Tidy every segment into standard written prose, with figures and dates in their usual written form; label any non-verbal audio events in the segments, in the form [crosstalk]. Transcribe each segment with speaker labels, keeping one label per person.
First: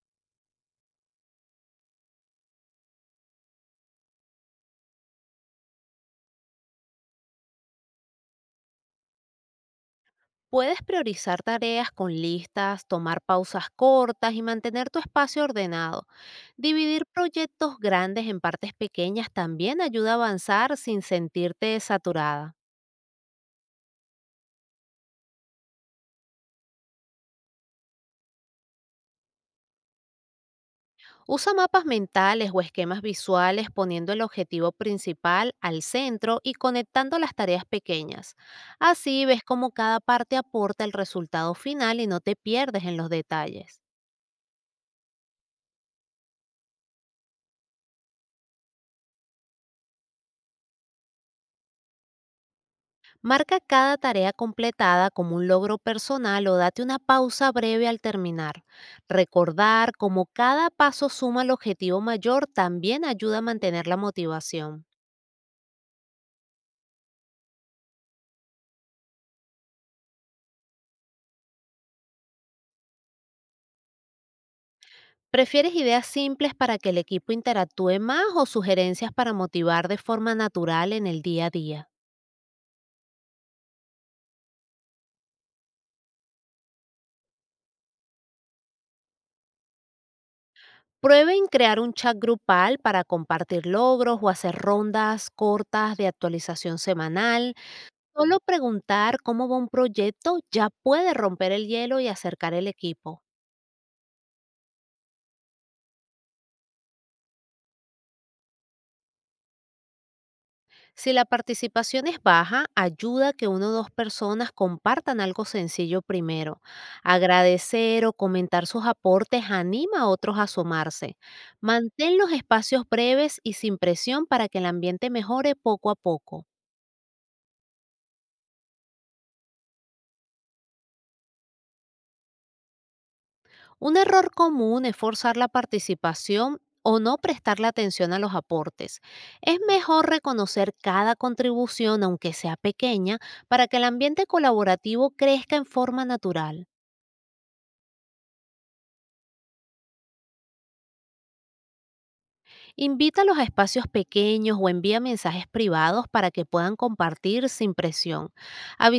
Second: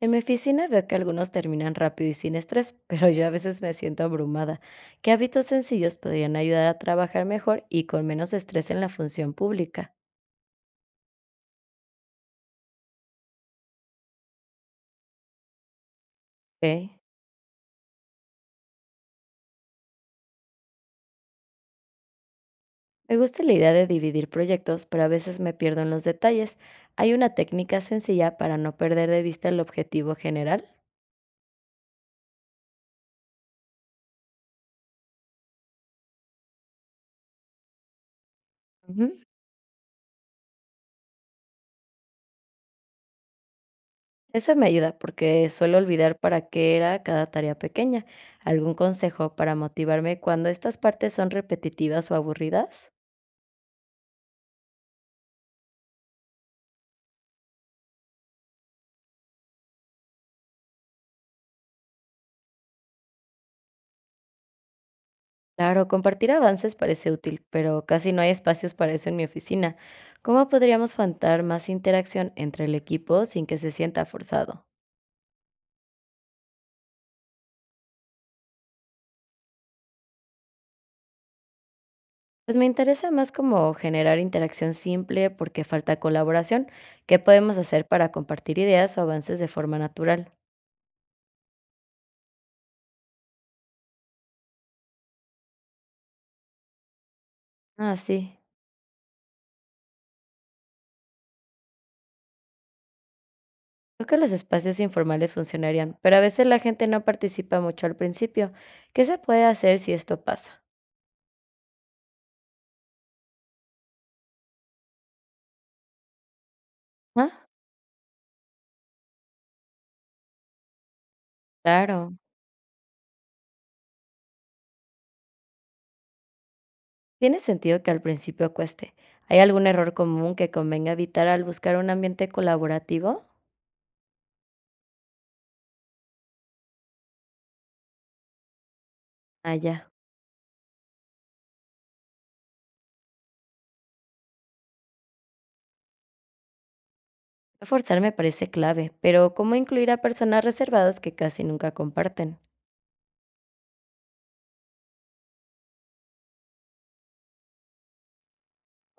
Speaker 1: En mi oficina veo que algunos terminan rápido y sin estrés, [laughs] pero yo a veces me siento abrumada. ¿Qué hábitos sencillos podrían ayudar a trabajar mejor y con menos estrés en la función pública?
Speaker 2: Puedes priorizar tareas con listas, tomar pausas cortas y mantener tu espacio ordenado.
Speaker 1: Ok.
Speaker 2: Dividir proyectos grandes en partes pequeñas también ayuda a avanzar sin sentirte saturada.
Speaker 1: Me gusta la idea de dividir proyectos, pero a veces me pierdo en los detalles. ¿Hay una técnica sencilla para no perder de vista el objetivo general?
Speaker 2: Usa mapas mentales o esquemas visuales poniendo el objetivo principal al centro y conectando las tareas pequeñas.
Speaker 1: Ujú.
Speaker 2: Así ves cómo cada parte aporta el resultado final y no te pierdes en los detalles.
Speaker 1: Eso me ayuda porque suelo olvidar para qué era cada tarea pequeña. ¿Algún consejo para motivarme cuando estas partes son repetitivas o aburridas?
Speaker 2: Marca cada tarea completada como un logro personal o date una pausa breve al terminar. Recordar cómo cada paso suma al objetivo mayor también ayuda a mantener la motivación.
Speaker 1: Claro, compartir avances parece útil, pero casi no hay espacios para eso en mi oficina. ¿Cómo podríamos faltar más interacción entre el equipo sin que se sienta forzado?
Speaker 2: ¿Prefieres ideas simples para que el equipo interactúe más o sugerencias para motivar de forma natural en el día a día?
Speaker 1: Pues me interesa más como generar interacción simple porque falta colaboración. ¿Qué podemos hacer para compartir ideas o avances de forma natural?
Speaker 2: Prueben crear un chat grupal para compartir logros o hacer rondas cortas de actualización semanal.
Speaker 1: Ah, sí.
Speaker 2: Solo preguntar cómo va un proyecto ya puede romper el hielo y acercar el equipo.
Speaker 1: Creo que los espacios informales funcionarían, pero a veces la gente no participa mucho al principio. ¿Qué se puede hacer si esto pasa?
Speaker 2: Si la participación es baja, ayuda a que una o dos personas compartan algo sencillo primero.
Speaker 1: Ah,
Speaker 2: Agradecer o comentar sus aportes anima a otros a sumarse.
Speaker 1: claro.
Speaker 2: Mantén los espacios breves y sin presión para que el ambiente mejore poco a poco.
Speaker 1: Tiene sentido que al principio cueste. ¿Hay algún error común que convenga evitar al buscar un ambiente colaborativo?
Speaker 2: Un error común es forzar la participación o no prestarle atención a los aportes.
Speaker 1: Ah,
Speaker 2: Es
Speaker 1: ya.
Speaker 2: mejor reconocer cada contribución, aunque sea pequeña, para que el ambiente colaborativo crezca en forma natural.
Speaker 1: No forzar me parece clave, pero ¿cómo incluir a personas reservadas que casi nunca comparten?
Speaker 2: Invítalos a espacios pequeños o envía mensajes privados para que puedan compartir sin presión.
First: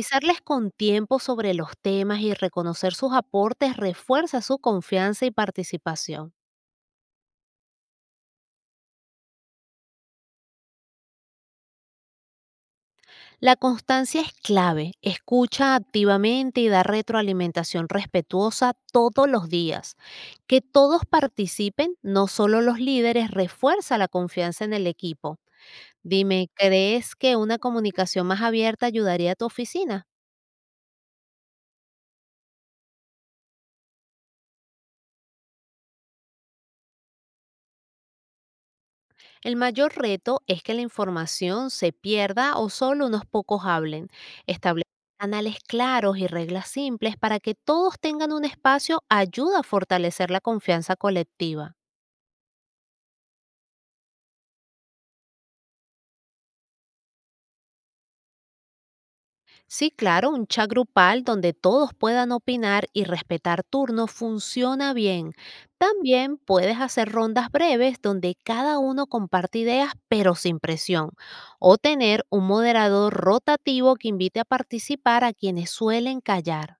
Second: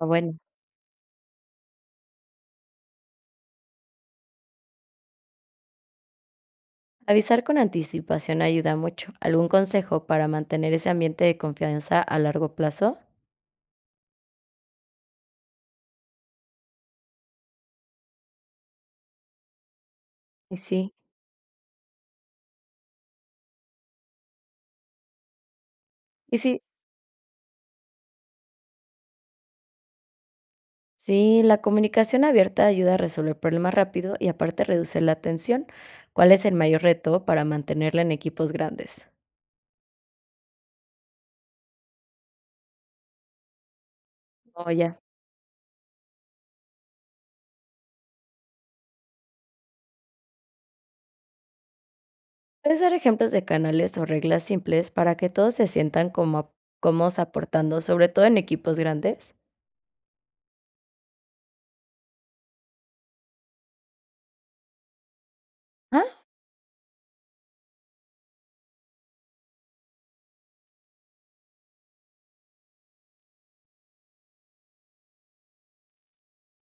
Speaker 1: Ah, bueno,
Speaker 2: con tiempo sobre los temas y reconocer sus aportes refuerza su confianza y participación.
Speaker 1: avisar con anticipación ayuda mucho. ¿Algún consejo para mantener ese ambiente de confianza a largo plazo?
Speaker 2: La constancia es clave. Escucha activamente y da retroalimentación respetuosa todos los días.
Speaker 1: Y
Speaker 2: Que
Speaker 1: sí,
Speaker 2: todos participen, no solo los líderes, refuerza la confianza en el equipo.
Speaker 1: y
Speaker 2: Dime,
Speaker 1: sí,
Speaker 2: ¿crees que una comunicación más abierta ayudaría a tu oficina?
Speaker 1: sí, la comunicación abierta ayuda a resolver problemas rápido y aparte reduce la tensión. ¿Cuál es el mayor reto para mantenerla en equipos grandes?
Speaker 2: El mayor reto es que la información se pierda o solo unos pocos hablen.
Speaker 1: Oh,
Speaker 2: Establecer
Speaker 1: ya.
Speaker 2: canales claros y reglas simples para que todos tengan un espacio ayuda a fortalecer la confianza colectiva.
Speaker 1: Puedes dar ejemplos de canales o reglas simples para que todos se sientan cómodos aportando, sobre todo en equipos grandes.
Speaker 2: Sí, claro, un chat grupal donde todos puedan opinar y respetar turnos funciona bien.
Speaker 1: Ah,
Speaker 2: También puedes hacer rondas breves donde cada uno comparte ideas pero sin presión. O tener un moderador rotativo que invite a participar a quienes suelen callar.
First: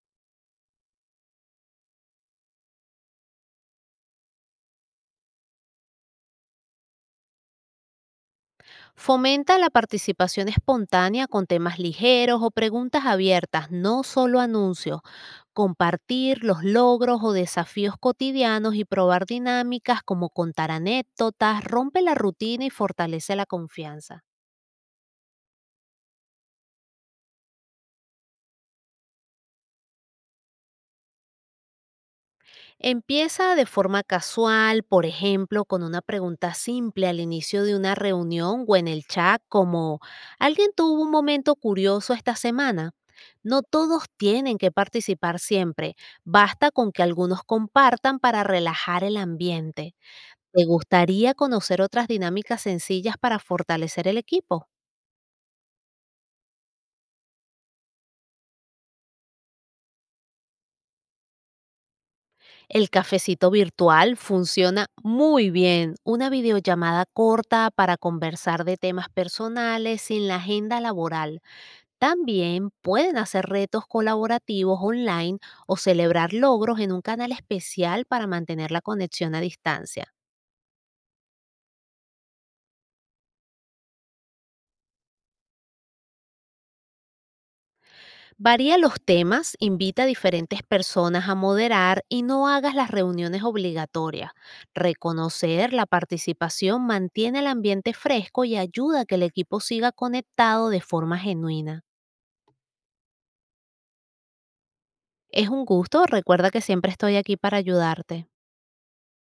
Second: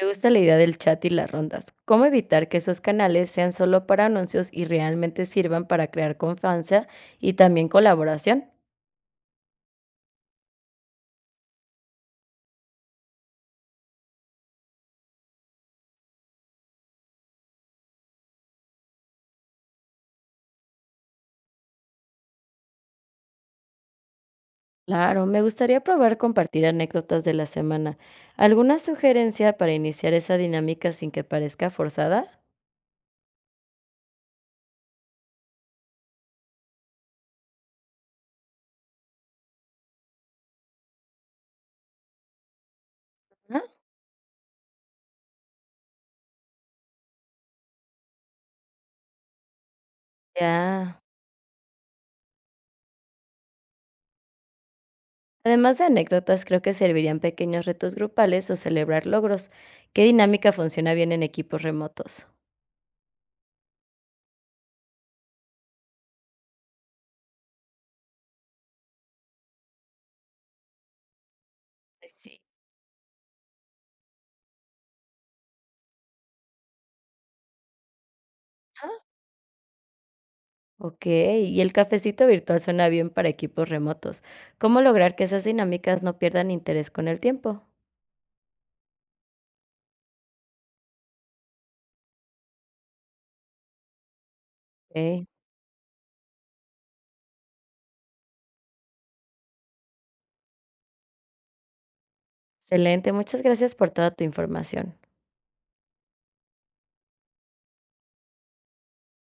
Speaker 1: me gusta la idea del chat y las rondas. ¿Cómo evitar que esos canales sean solo para anuncios y realmente sirvan para crear confianza y también colaboración?
Speaker 2: Fomenta la participación espontánea con temas ligeros o preguntas abiertas, no solo anuncios. Compartir los logros o desafíos cotidianos y probar dinámicas como contar anécdotas rompe la rutina y fortalece la confianza.
Speaker 1: Claro, me gustaría probar compartir anécdotas de la semana. ¿Alguna sugerencia para iniciar esa dinámica sin que parezca forzada?
Speaker 2: Empieza de forma casual, por ejemplo, con una pregunta simple al inicio de una reunión o en el chat como: ¿alguien tuvo un momento curioso esta semana? No
Speaker 1: Ah,
Speaker 2: todos tienen que participar siempre, basta con que algunos compartan para relajar el ambiente. ¿Te
Speaker 1: ya.
Speaker 2: gustaría conocer otras dinámicas sencillas para fortalecer el equipo?
Speaker 1: Además de anécdotas, creo que servirían pequeños retos grupales o celebrar logros. ¿Qué dinámica funciona bien en equipos remotos?
Speaker 2: El cafecito virtual funciona muy bien, una videollamada corta para conversar de temas personales sin la agenda laboral.
Speaker 1: Pues sí.
Speaker 2: También pueden hacer retos colaborativos online o celebrar logros en un canal especial para mantener la
Speaker 1: Ah,
Speaker 2: conexión a distancia.
Speaker 1: ok, y el cafecito virtual suena bien para equipos remotos. ¿Cómo lograr que esas dinámicas no pierdan interés con el tiempo?
Speaker 2: Varía los temas, invita a diferentes personas a moderar y no hagas las reuniones obligatorias.
Speaker 1: Ok,
Speaker 2: Reconocer la participación mantiene el ambiente fresco y ayuda a que el equipo siga conectado de forma genuina.
Speaker 1: excelente, muchas gracias por toda tu información.
Speaker 2: Es un gusto, recuerda que siempre estoy aquí para ayudarte.